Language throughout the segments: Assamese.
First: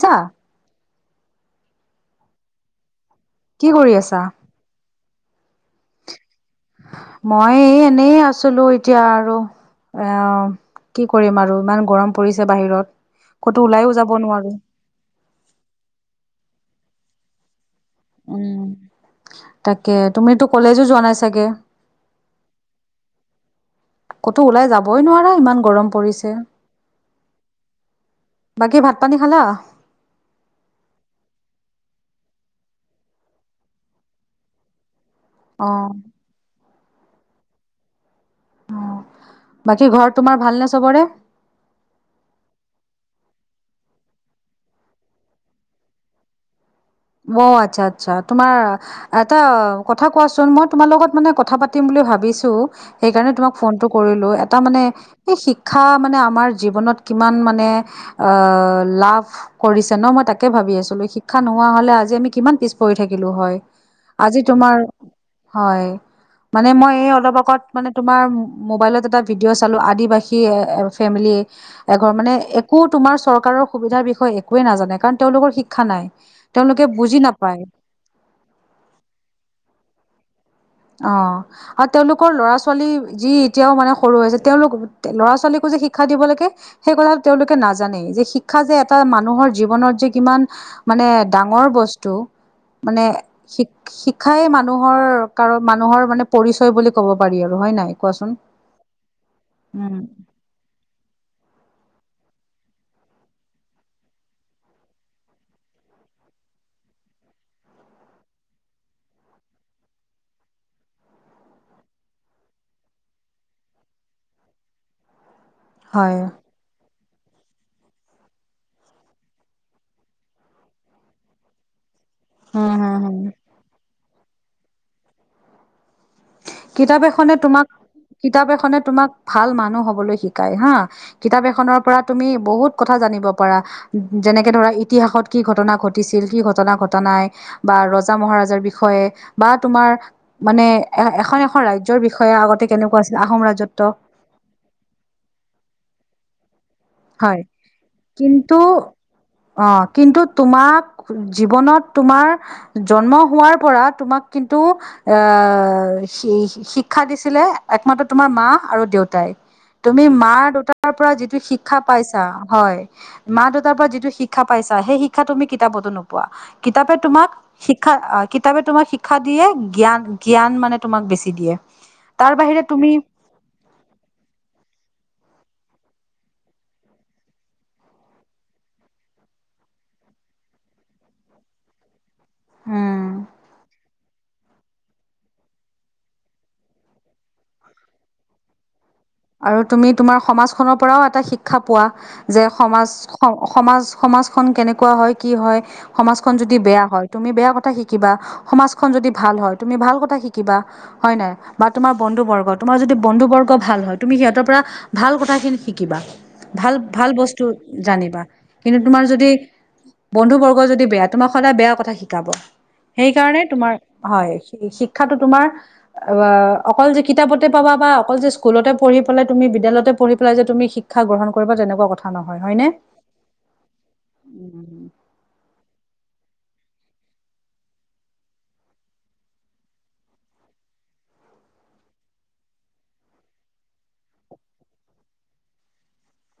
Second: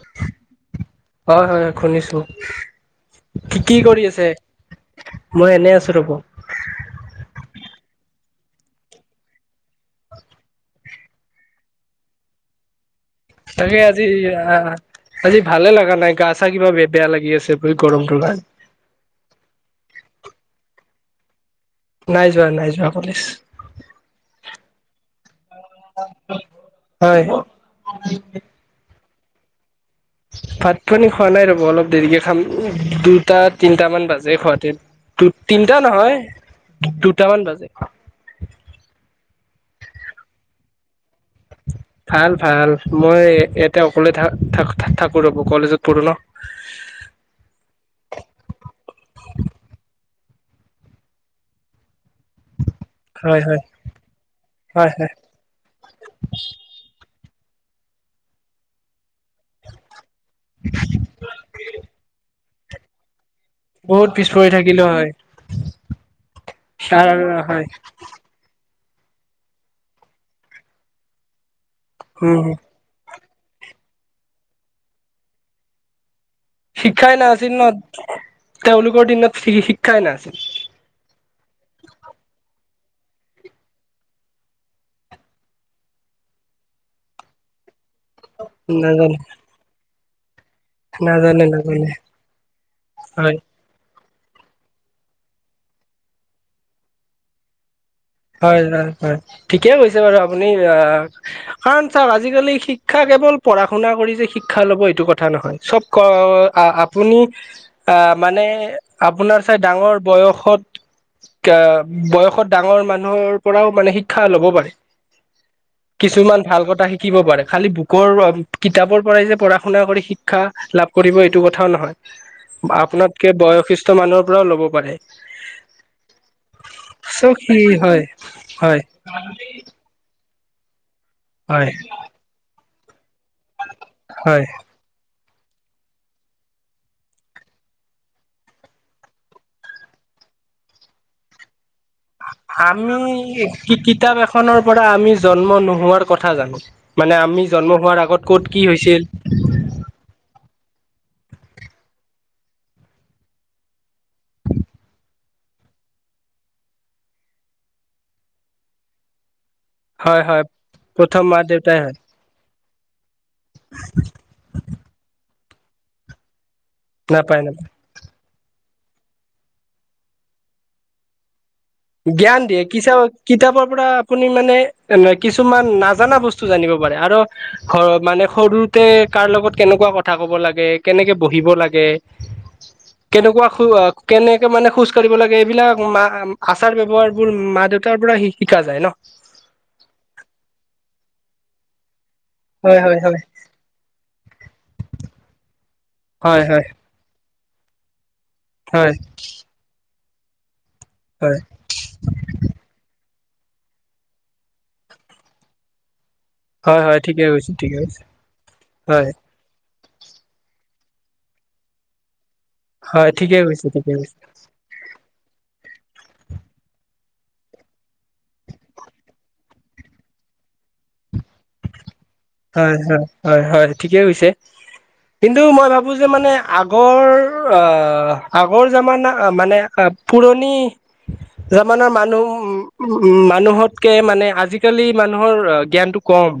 তা হয় হয় হয় শুনিছো কি কি কৰি আছে মই এনেই আছোঁ ৰ'ব মই এই এনেই আছিলো এতিয়া আৰু অ', কি কৰিম আৰু ইমান গৰম পৰিছে বাহিৰত। ক'তো তাকে ওলাইও আজি যাব নোৱাৰো আহ, আজি ভালে লাগা নাই গা চা কিবা বে বেয়া লাগি আছে। গৰমটোৰ কাৰণে উম, তাকে তুমিতো কলেজো যোৱা নাই চাগে? নাই যোৱা নাই যোৱা কলেজ ক'তো ওলাই যাবই নোৱাৰা? ইমান গৰম পৰিছে, হয় বাকি ভাত পানী খালা? ভাত পানী খোৱা নাই ৰ'ব অলপ দেৰিকে খাম, দুটা তিনিটামান বাজে খোৱাতে। দু অ তিনিটা নহয়, দুটামান বাজে। অ, বাকী ঘৰত তোমাৰ ভালনে চবৰে? ভাল ভাল, মই ইয়াতে অকলে থাক থাক থাকোঁ ৰ'ব কলেজত পঢ়ো ন'। অ আচ্ছা আচ্ছা তোমাৰ এটা কথা কোৱাচোন, মই তোমাৰ লগত মানে কথা পাতিম বুলি ভাবি ছোঁ, সেইকাৰণে হয় তোমাক হয় ফোনটো কৰিলো এটা মানে, হয় হয় সেই শিক্ষা মানে আমাৰ জীৱনত কিমান মানে অ, লাভ কৰিছে ন' মই তাকেই ভাবি আছিলো শিক্ষা ন [unintelligible] নহলে আজি আমি কিমান পিছপৰি থাকিলো হয়, বহুত পিছ আজি পৰি তোমাৰ, থাকিলো হয় হয়। মানে মই এই অলপ আগত, হয় মানে তোমাৰ মোবাইলত এটা ভিডিঅ' চালো আদিবাসী এ, ফেমিলি এঘৰ মানে একো তোমাৰ চৰ কাৰৰ সুবিধাৰ বিষয়ে একোৱে নাজানে কাৰণ তেওঁলোকৰ শিক্ষা নাই। তেওঁলোকে শিক্ষাই বুজি নাছিল নাপায় ন' তেওঁলোকৰ দিনত শি শিক্ষাই নাছিল। অ', আৰু তেওঁলোকৰ ল'ৰা ছোৱালী যি এতিয়াও মানে সৰু আছে তেওঁলোক ল'ৰা ছোৱালী যি শিক্ষা দিব লাগে, সেই কথা তেওঁলোকে নাজানেই, যে শিক্ষাই যে এটা নাজানে মানুহৰ জীৱনত যে কিমান মানে নাজানে ডাঙৰ নাজানে বস্তু, মানে, হয় শিক্ষ শিক্ষাই মানুহৰ কাৰণ মানুহৰ মানে পৰিচয় বুলি ক'ব পাৰি আৰু হয় নাই? কোৱাচোন হয়, হয়, হয়, ঠিকেই কৈছে উম বাৰু আপুনি আহ কাৰণ চাওক আজিকালি শিক্ষা কেৱল পঢ়াশুনা কৰি যে শিক্ষা ল'ব এইটো কথা নহয় চব ক আহ আপুনি আহ মানে আপোনাৰ চাই ডাঙৰ বয়সত [unintelligible] বয়সত ডাঙৰ মান মানুহৰ পৰাও মানে শিক্ষা ল'ব পাৰি, হয় কিছুমান ভাল কথা শিক শিকিব পাৰে খালী বুকৰ কিতাপৰ পৰাই যে পঢ়া শুনা কৰি শিক্ষা লাভ কৰিব এইটো কথাও হম নহয়। হম হম আপোনাতকে বয়সিস্থ মানুহৰ পৰাও ল'ব পাৰে। কিতাপ এখনে চ' কি তোমাক, হয় কিতাপ এখনে হয় তোমাক ভাল মানুহ হবলৈ শিক কাই হা, কিতাপ হয় এখনৰ পৰা তুমি বহুত কথা জানিব পাৰা, হয় যেনেকে ধৰা ইতিহাসত কি ঘটনা ঘটিছিল কি ঘটনা ঘটা নাই, বা ৰজা মহাৰাজাৰ বিষয়ে, বা তোমাৰ মানে এ এখন এখন ৰাই আমি কি কিতাপ এখনৰ পৰা আমি জন্ম নোহোৱাৰ কথা জানো। মানে হয়, আমি জন্ম হোৱাৰ আগত ক'ত কিন্তু, কি হৈছিল অ, কিন্তু তোমাক জীৱনত তোমাৰ, জন্ম হোৱাৰ পৰা তোমাক কিন্তু আহ আৰু সেই শিক্ষা দিছিলে একমাত্ৰ তোমাৰ মা আৰু দেউতাই। তুমি হয় মা হয় দেউতাৰ পৰা প্ৰথম যিটো মা শিক শিক্ষা দেউতাই হয় পাইছা, হয় মা দেউতাৰ পৰা যিটো শিক্ষা পাইছা সেই শিক্ষা তুমি কিতাপতো নোপোৱা। কিতাপে তোমাক নাপায় নাপায় শিক্ষা আক কিতাপে তোমাক শিক্ষা দিয়ে, জ্ঞান জ্ঞান মানে তোমাক বেছি দিয়ে। তাৰ জ্ঞান বাহিৰে দিয়ে, তুমি কিচা, কিতাপৰ পৰা আপুনি মানে, এনে কিছুমান নাজানা বস্তু জানিব পাৰে আৰু, ঘৰত মানে সৰুতে কাৰ লগত কেনেকুৱা কথা ক ক'ব লাগে কেনেকে বহিব লাগে? উম কেনেকুৱা খু আ কেনেকে মানে খোজকাঢ়িব লাগে এইবিলাক মা আচাৰ ব্যৱহাৰবোৰ মা দেউতাৰ পৰা শিকা যায় ন'? আৰু তুমি তোমাৰ সমাজখনৰ পৰাও এটা শিক্ষা পোৱা। যে হয় সমাজ হয় হয় সমাজ সমাজখন কেনেকুৱা হয় কি হয় সমাজখন যদি বেয়া হয় তুমি বেয়া কথা শিকিবা হয় সমাজখন যদি ভাল হয় তুমি ভাল কথা শিকিবা। হয় নাই, বা তোমাৰ বন্ধুবৰ্গ তোমাৰ যদি বন্ধুবৰ্গ ভাল হয় তুমি সিহঁতৰ পৰা, ভাল কথাখিনি শিকিবা। ভাল হয় হয় ভাল ঠিকে বস্তু কৈছে ঠিকে কৈছে জানিবা কিন্তু তোমাৰ হয় যদি বন্ধু বৰ্গ যদি বেয়া তোমাক সদায় বেয়া কথা শিকাব। হয় ঠিকে সেইকাৰণে কৈছে তোমাৰ ঠিকে কৈছে হয়। শিক্ষাটো তোমাৰ অ অকল যে কিতাপতে পাবা বা অকল যে স্কুলতে পঢ়ি পেলাই তুমি বিদালয়তে পঢ়ি পাই যে তুমি শিক্ষাগ্ৰহন তেনেকুৱা কথা নহয় হয়নে? হয় হয় হয় হয় ঠিকেছে কিন্তু মই ভাব- টো যে মানে আগৰ আহ আগৰ যামান মানে পুৰণি যামানা মানুহ উ মানুহতকে মানে আজিকালি মানুহৰ জ্ঞানটো কম অ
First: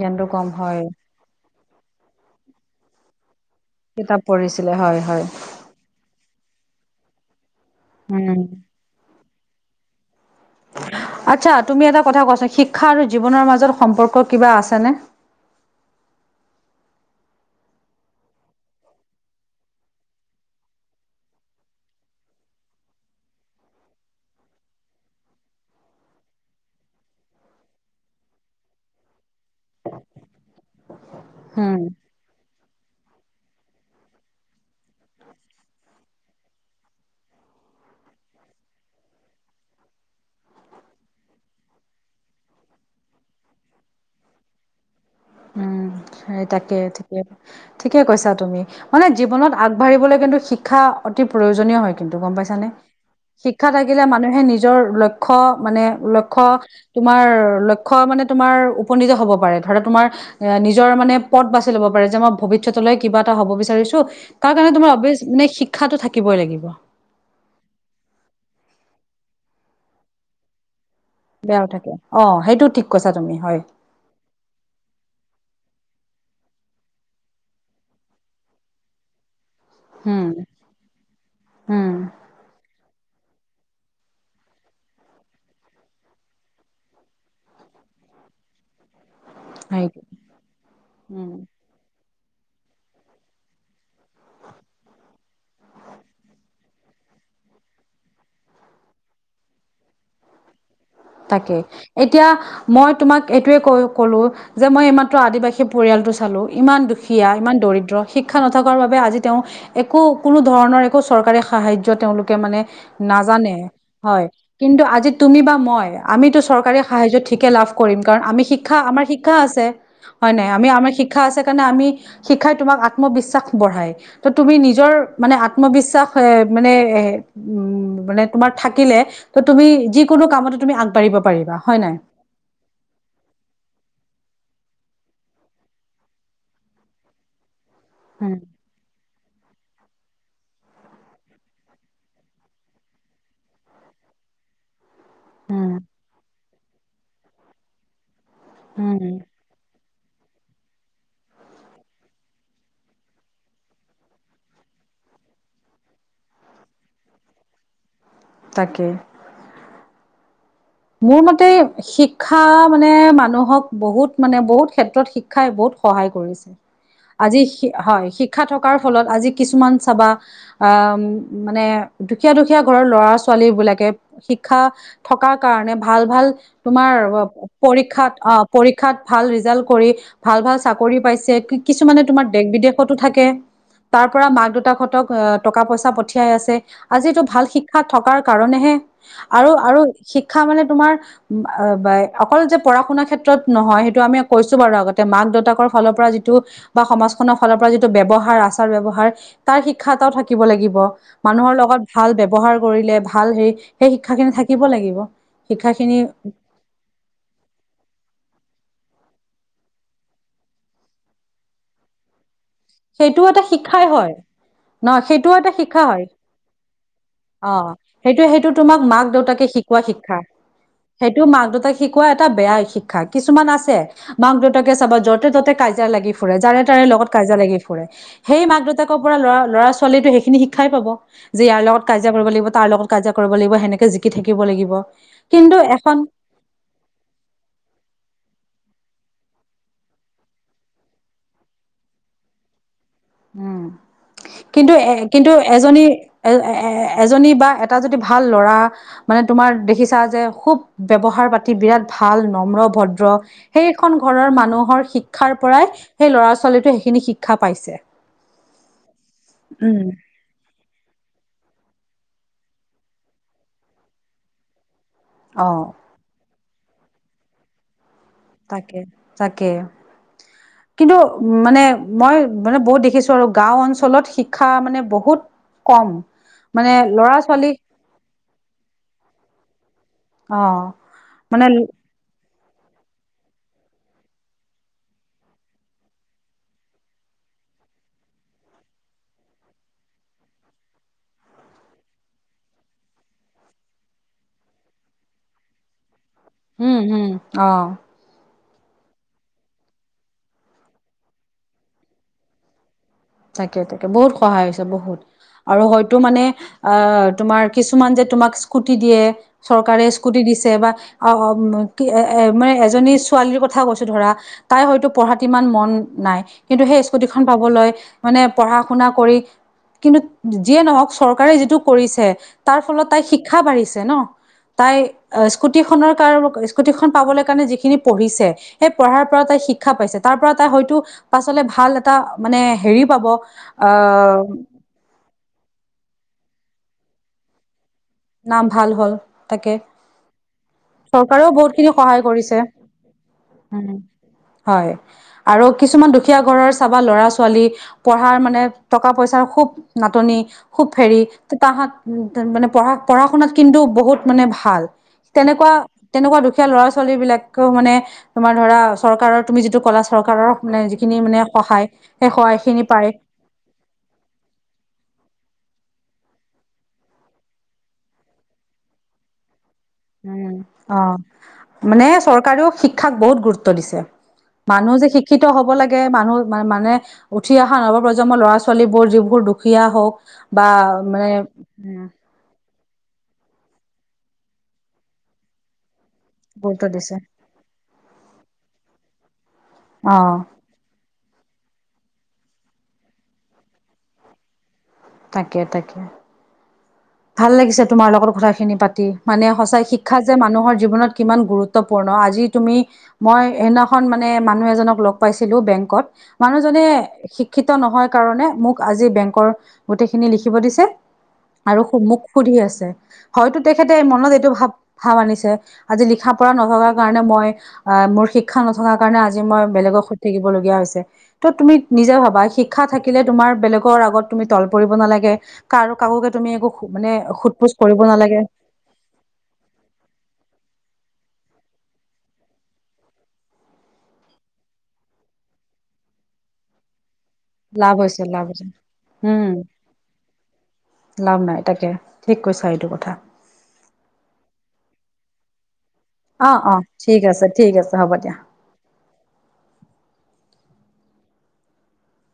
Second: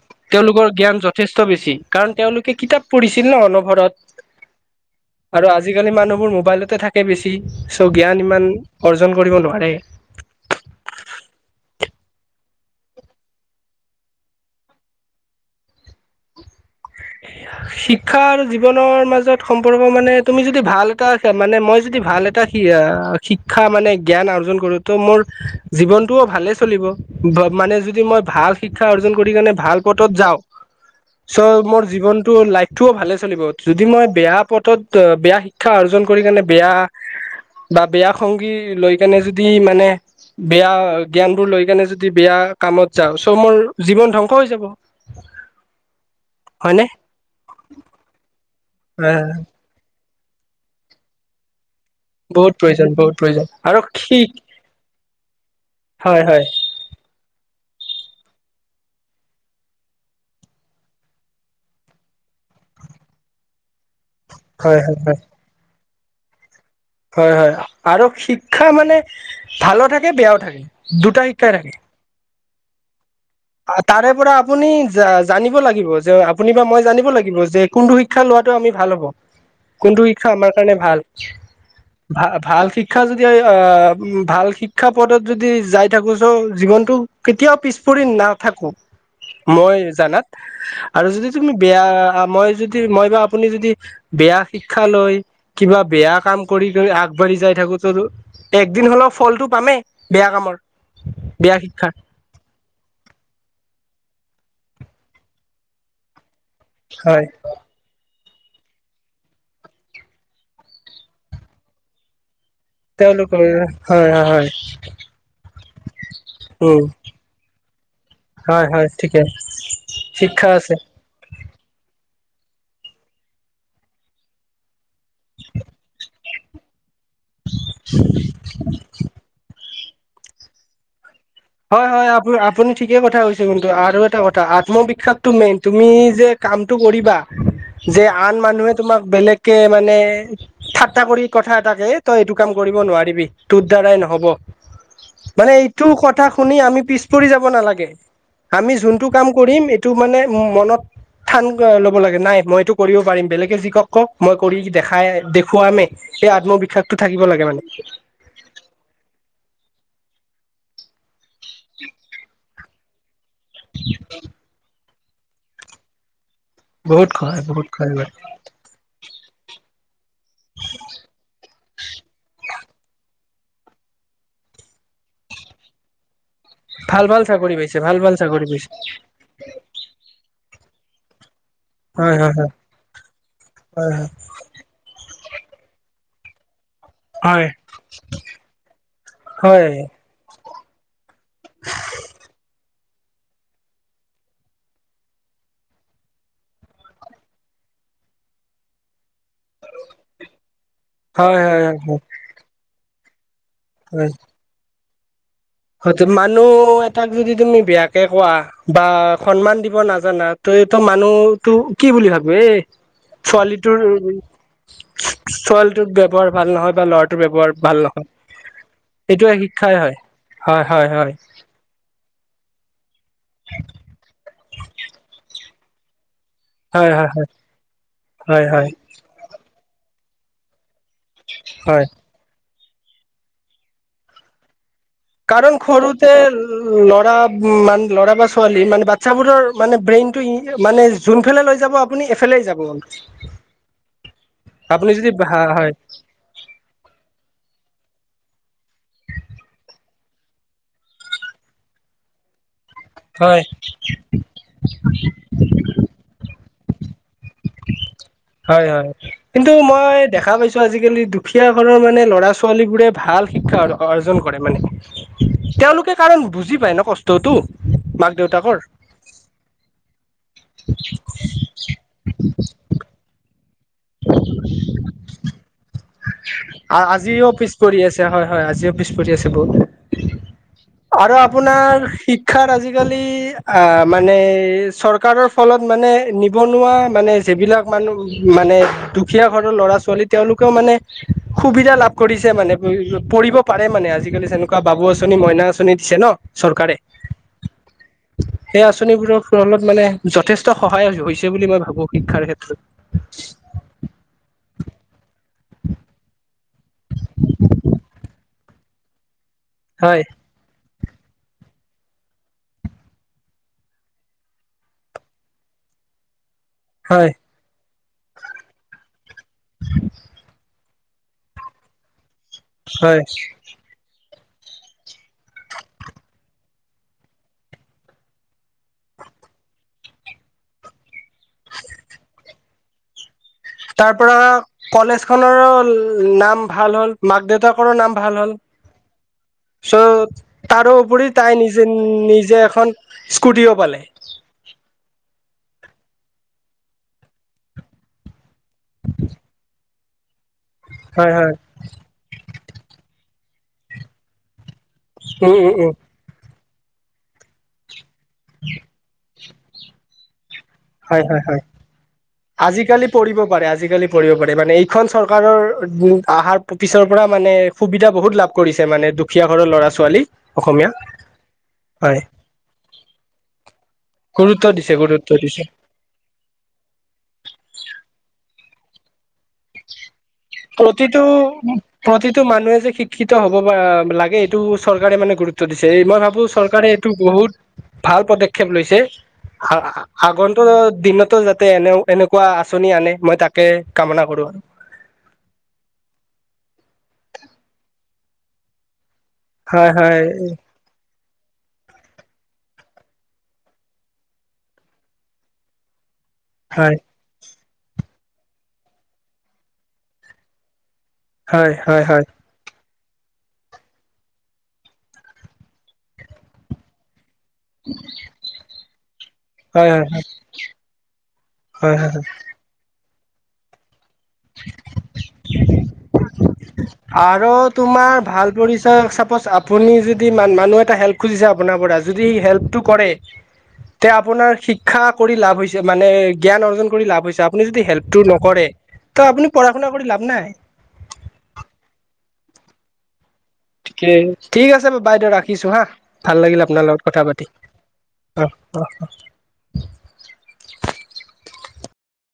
জ্ঞানটো কম তেওঁলোকৰ হয় জ্ঞান যথেষ্ট বেছি কাৰণ তেওঁলোকে কিতাপ পঢ়িছিল ন অন- কিতাপ ঘৰত পঢ়িছিলে হয় হয় আৰু আজিকালি মানুহবোৰ মোবাইলতে থাক- কে বেছি চ' জ্ঞান উম ইমান অৰ্জন কৰিব নোৱাৰে। আচ্ছা তুমি এটা কথা কোৱাচোন শিক্ষা আৰু জীৱনৰ মাজত সম্পৰ্ক কিবা আছেনে? [inaudible] শিক্ষা আৰু জীৱনৰ মাজত সম্পৰ্ক মানে তুমি যদি ভাল এটা মানে মই যদি ভাল এটা শি- য়া শিক্ষা মানে জ্ঞান অৰ্জন কৰো ত মোৰ জীৱনটোও ভালে চলিব। বাম- মানে যদি মই ভাল শিক্ষা অৰ্জন কৰি কাৰণে ভাল পথত যাওঁ। [inaudible] চ উম মোৰ জীৱনটো লাইফটোও ভালে চলিব যদি মই বেয়া পথত বেয়া শিক্ষা অৰ্জন কৰি কাৰনে বেয়া বা বেয়া সংগী লৈ কেনে যদি মানে বেয়া জ্ঞানবোৰ লৈ কেনে যদি বেয়া কামত যাওঁ চ' মোৰ জীৱন ধ্বংস হৈ যাব। উম সেই তাকে হয়নে ঠিকে ঠিকে কৈছা তুমি মানে জীৱনত আগবাঢ়িবলৈ কিন্তু শিক্ষা অতি প্ৰয়োজনীয় হয় কিন্তু গম বহুত পাইছানে? প্ৰয়োজন বহুত প্ৰয়োজন শিক্ষা থাকিলে আৰু মানুহে নিজৰ লক্ষ্য মানে হয় লক্ষ্য হয় তোমাৰ ল- খ মানে তোমাৰ উপনীত হব পাৰে ধৰা তোমাৰ নিজ- নিজৰ মানে পথ বাচি ল'ব পাৰে যে মই ভৱিষ্যতলৈ কিবা এ হব বিৰিছো তাৰ কাৰণে এবিৱেছ হয় তোমাৰ হয় হয় মানে শিক্ষ- শিক্ষাটো থাকিবই লাগিব। হয় হয় আৰু শিক্ষা মানে ভালো থাকে বেয়াও থাকে। দুটা শিক্ষাই বেয়াও থাকে অ সেইটো ঠিক কৈছ- তাৰে পৰা আপুনি জানিব লাগিব। যে আপুনি বা মই জানিব লাগিব যে কোনটো শিক্ষা লোৱাটো আমি ভাল হব। কোনটো উম শিক্ষা আমাৰ কাৰণে ভাল উম ভ ভাল শিক্ষ- শিক্ষা যদি আহ ভাল শিক্ষা পদত যদি যাই থাকো চ জীৱনতটো কেতিয়াও পিছপৰি থাকোঁ মই সেইটো জানাত আৰু যদি উম তুমি বেয়া মই যদি মই বা আপুনি যদি বেয়া শিকা লৈ কিবা বেয়া কাম আগবাঢ়ি যাই থাকো একদিন হ'লেও ফলটো পামেই বেয়া কামৰ তাকে বেয়া শিক্ষাৰ এতিয়া মই তোমাক এইটোৱে ক কলো যে মই এই মাত্ৰ আদিবাসী পৰিয়াল টো চালো ইমান হয় দুখীয়া ইমান দৰিদ্ৰ শিক্ষা নথকাৰ বাবে আজি তেওঁ একো কোনো ধৰণৰ একো চৰকাৰী সাহায্য তেওঁলোকে মানে নাজানে হয় কিন্তু আজি তুমি বা মই আমিতো চৰকাৰী উম সাহায্য ঠিকে লাভ কৰিম কাৰণ আমি হয় শিক্ষা হয় আমাৰ ঠিকে শিক্ষা আছে হয় নাই। শিক্ষা আমি আছে আমাৰ শিক্ষা আছে। তেনে আমি শিক্ষাই তোমাক আত্মবিশ্বাস বঢ়াই ত তুমি নিজৰ মানে আত্মবিশ্বাস, মানে এ উম মানে তোমাৰ থাকিলে ত তুমি যিকোনো কামত তুমি আগবাঢ়িব হয় হয় আপুনি আপুনি ঠিকে কথা কৈছে কিন্তু আৰু এটা কথা আত্মবিশ্বাস মেইন তুমি যে কামটো কৰিবা যে আন উম, মানুহে তোমাক বেলেগ কে মানে ঠাট্টা কৰি কথা এটাকে তই এইটো কাম কৰিব নোৱাৰিবি তোৰ দ্বাৰাই নহব। [inaudible] মানে এইটো কথা শুনি আমি পিছ পৰি যাব নালাগে। আমি যোনটো উম। কাম কৰিম টো মানে মনত থান ল'ব লাগে নাই মইটো কৰিব পাৰিম বেলেগে যি কক কওক মই কৰি দেখাই দেখুৱামেই, সেই আত্মবিশ্বাসটো থাকিব লাগে মানে। তাকে। মোৰ মতে শিক্ষা মানে মানুহক বহুত মানে বহুত ক্ষেত্ৰত শিক্ষাই বহুত সহায় কৰিছে বহুত আজি সহায় বহুত সহায় হয় কৰে শিক্ষা থকাৰ ফলত আজি কিছুমান চাবা অ মানে দুখীয়া দুখীয়া ঘৰৰ ল'ৰা ছোৱালী বিলাকে শিক্ষা থকাৰ কাৰণে ভাল ভাল তোমাৰ ভাল ভাল চাকৰি পাইছে ভাল পৰীক্ষাত ভাল অ চাকৰি পাইছে পৰীক্ষাত ভাল ৰিজাল্ট কৰি ভাল ভাল চা- চাকৰি পাইছে কিছুমানে হয় তোমাৰ দেশ হয় বিদেশতো থাকে হয় তাৰ পৰা মাক দেউতাক হতক টকা পইচা পঠিয়াই আছে আজিটো হয় ভাল শিক্ষাত থকাৰ কাৰণেহে আৰু হয় হয় আৰু শিক্ষা মানে তোমাৰ অকল যে পঢ়া শুনাৰ ক্ষেত্ৰত নহয় সেইটো আমি কৈছো বাৰু আগতে মাক দেউতাকৰ ফালৰ পৰা যিটো বা সমাজখনৰ ফালৰ পৰা যিটো ব্যৱহাৰ আচাৰ ব্যয়ৱহাৰ তাৰ শিক্ষা এটাও থাকিব লাগিব- হয় মানুহৰ হয় লগত ভাল ব্যৱহাৰ কৰিলে ভাল হেৰি সেই হয় শিক্ষা খিনি থাকিব লাগিব হয় শিক্ষাখিনি মানুহ এটাক যদি তুমি বেয়াকে কোৱা বা সন্মান দিব নাজানা তই ত মানুহ তটো কি বুলি ভাব এ সেইটোও এটা শিক্ষাই হয়। ন সেইটোও এটা শিক্ষা ছোৱালীটোৰ হয় ব্যৱহাৰ ভাল নহয় বা ল'ৰাটোৰ ব্যৱহাৰ অ ভাল নহয় সেইটো সেইটো তোমাক মাক এইটোৱে দেউতাকে শিক্ষাই শিকোৱা হয়। শিক্ষা হয় হয় হয় সেইটো মাক দেউতাক শিকোৱা এটা বেয়া শিক্ষা কিছুমান আছে মাক দেউতাকে চাবা যতে ততে কাজিয়া লাগি ফুৰে যাৰে তাৰে হয় লগত হয় কাজিয়া লাগি সেই হয় হয় মাক হয় দেউতাকৰ পৰা লৰা ল'ৰা ছোৱালী সেইখিনি শিক্ষাই পাব যে ইয়াৰ লগত হয় কাজিয়া কৰিব লাগিব। তাৰ লগত কাজিয়া কৰিব লাগিব সেনেকে জিকি থাকিব লাগিব। কিন্তু কাৰণ এখন সৰুতে ল'ৰা মান ল'ৰা বা ছোৱালী মানে বাচ্ছাবোৰৰ মানে ব্ৰেইনটো মানে যোনফালে লৈ যাব আপুনি এইফালেই যাব। উম কিন্তু আপুনি এ যদি কিন্তু হয় হয় এজনী এ এজনী বা এটা যদি ভাল ল'ৰা মানে তোমাৰ দেখিছা যে খুব ব্যৱহাৰ পাতি বিৰাট ভাল নম্ৰ ভদ্ৰ হয় সেইখন ঘৰৰ মানুহৰ শিক্ষাৰ পৰাই সেই ল'ৰা ছোৱালীটো সেইখিনি শি শিক্ষা পাইছে। হয় হয় কিন্তু উম মই দেখা পাইছো আজিকালি দুখীয়া ঘৰৰ মানে ল'ৰা ছোৱালী বোৰে ভাল শিক্ষা অৰ্জন কৰে মানে। অ তেওঁলোকে কাৰ বুজ- বুজি পায় ন কষ্টতো মাক দেউতাকৰ তাকে তাকে কিন্তু উ মানে মই মানে বহুত দেখিছো আৰু গাঁও অঞ্চলত শিক্ষা মানে বহুত কম। মানে ল'ৰা আজিও ছোৱালী পিছ পৰি আছে হয় হয় আজিও পিছ পৰি আছে বহুত। অ আৰু মানে আপোনাৰ শিক্ষ- শিক্ষাৰ আজিকালি আ মানে চৰকাৰৰ ফলত মানে নিবনুৱা মানে সেইবিলাক মানুহ মানে দুখীয়া ঘৰৰ ল'ৰা ছোৱালী তেওঁলোকেও মানে সুবিধা লাভ কৰিছে মানে পঢ়িব পাৰে মা- মানে আজিকালি যেনে বাবু আঁচনি মইনা আঁচনি দিছে ন। চৰকাৰে উম উম আহ সেই আঁচনিবোৰৰ ফলত মানে যথেষ্ট সহায় হৈছে বুলি মই ভাবো শিক্ষাৰ ক্ষেত্ৰত তাকে তাকে বহুত সহায় হৈছে বহুত। আৰু হয়তো মানে আহ তোমাৰ কিছুমান যে তোমাক স্কুটি দিয়ে। চৰকাৰে হয় স্কুটি দিছে বা- অ অ এ এ মানে এজনী ছোৱালীৰ কথা কৈছো ধৰা তাই হয়তো পঢ়াত ইমান মন নাই। কিন্তু সেই হয় স্কুটিখন পাবলৈ মানে পঢ়া শুনা কৰি কিন্তু যিয়ে নহওঁক চৰকাৰে যিটো কৰিছে- তাৰ ফলত তাই হয় শিক্ষা বাঢ়িছে ন। তাই স্কুটিখনৰ কাৰ স্কুটি খন পাবলৈ কাৰণে যিখিনি পঢ়িছে, সেই পঢ়াৰ পৰা- তাই শিক্ষা পাইছে তাৰ পৰা তাই হয়তো পাছলে ভাল এটা মানে হেৰি পাব। তাৰ আহ পৰা কলেজ খনৰো নাম ভাল হ'ল মাক দেউতাক- পৰা নাম ভাল হ'ল। ভাল হ'ল তাকে চ' তাৰোপৰি চৰকাৰেও তাই নিজে বহুতখিনি সহায় কৰিছে নিজে এখন স্কুটিও উম পালে। হয়। আৰু কিছুমান দুখীয়া ঘৰৰ চাবা ল'ৰা -ছোৱালী পঢ়াৰ মানে টকা পইছাৰ খুব নাটনি, খুব হেৰী হয় হয় তাহাঁত মানে পঢ়া পঢ়া শুনাত কিন্তু বহুত মানে ভাল। উম তেনেকুৱা উম উম তেনেকুৱা দুখীয়া ল'ৰা ছোৱালী বিলাকেও মানে তোমাৰ ধৰা চৰকাৰৰ তুমি যিটো ক'লা চৰকাৰৰ মানে যিখিনি হয় মানে হয় হয়। সহায় সেই সহায় খিনি আজিকালি পায় পঢ়িব পাৰে আজিকালি পঢ়িব পাৰে মানে এইখন চৰকাৰৰ উম অহাৰ পিছৰ পৰা মানে সুবিধা বহুত লাভ কৰিছে মানে দুখীয়া ঘৰৰ ল'ৰা - ছো উম অঁ মানে হয় চৰকাৰেও শিক্ষাক বহুত গুৰুত্ব দিছে। গুৰুত্ব মানুহ দিছে যে গুৰুত্ব শিক্ষিত দিছে। হ'ব লাগে। গে। মানুহ মানে উঠি অহা নৱপ্ৰজন্মৰ ল'ৰা ছোৱালীবোৰ যিবোৰ দুখীয়া হওঁক প্ৰতিটো প্ৰতিটো মানুহে যে শিক শিক্ষিত হ'ব বা লাগে এইটো চৰকাৰে মানে গুৰুত্ব দিছে। এই মই ভাবো গুৰুত্ব চৰকাৰে এইটো দিছে বহুত ভাল পদক্ষেপ লৈছে। আ অ আগন্তক দিনত যাতে এনে এনেকুৱা আঁচনি আনে মই তাকে কামনা কৰোঁ। তাকে তাকে। ভাল লাগিছে তোমাৰ লগত কথাখিনি পাতি মানে সঁচাই হয় শিক্ষা হয় যে মানুহৰ জীৱনত কিমান গুৰুত্বপুৰ্ণ আজি তুমি মই সেইদিনাখন মানে মানুহ এজনক লগ পাইছিলো বেংকত মানুহজনে হয় শিক্ষিত নহয় কাৰণে মোক আজি বেংকৰ গোটেইখিনি লিখিব দিছে। হয় আৰু সু হয় মোক হয় সুধি আছে। হয়টো তেখেতে মনত এইটো ভাৱ ভাৱ আনিছে আজি লিখা পঢ়া নথকাৰ কাৰণে মই অঁ মোৰ শিক্ষা নথকাৰ কাৰণে আজি আজি মই হয় বেলেগক হয় সুধি থাকিব লগীয়া হৈছে। ত' তুমি হয় হয় নিজে হয় ভাবা শিক্ষা থাকি থাকিলে তোমাৰ বেলেগৰ আগত তুমি তল পৰিব নালাগে, কাৰ কাৰোকে তুমি একো মানে আৰু সোধ পোছ কৰিব তোমাৰ নালাগে ভাল পৰিচয় চাপজ আপুনি যদি মানুহ এটা হেল্প- খুজিছে আপোনাৰ পৰা যদি হেল্পটো কৰে, সে আপুনাৰ শিক্ষা কৰি লাভ হৈছে মানে জ্ঞান অৰ্জন কৰি লাভ হৈছে। আপুনি যদি লাভ হৈছে হেল্পটো লাভ নকৰে হৈছে ত আপুনি উম পঢ়া শুনা কৰি লাভ নাই। লাভ নাই তাকে ঠিক কৈছা এইটো কথা। ঠিকে, ঠিক আছে ব বাইদেউ ৰাখিছোঁ হা। ভাল অ লাগিল অ আপোনাৰ লগত ঠিক কথা আছে পাতি ঠিক আছে হ'ব দিয়া অহ, অহ অহ। [inaudible]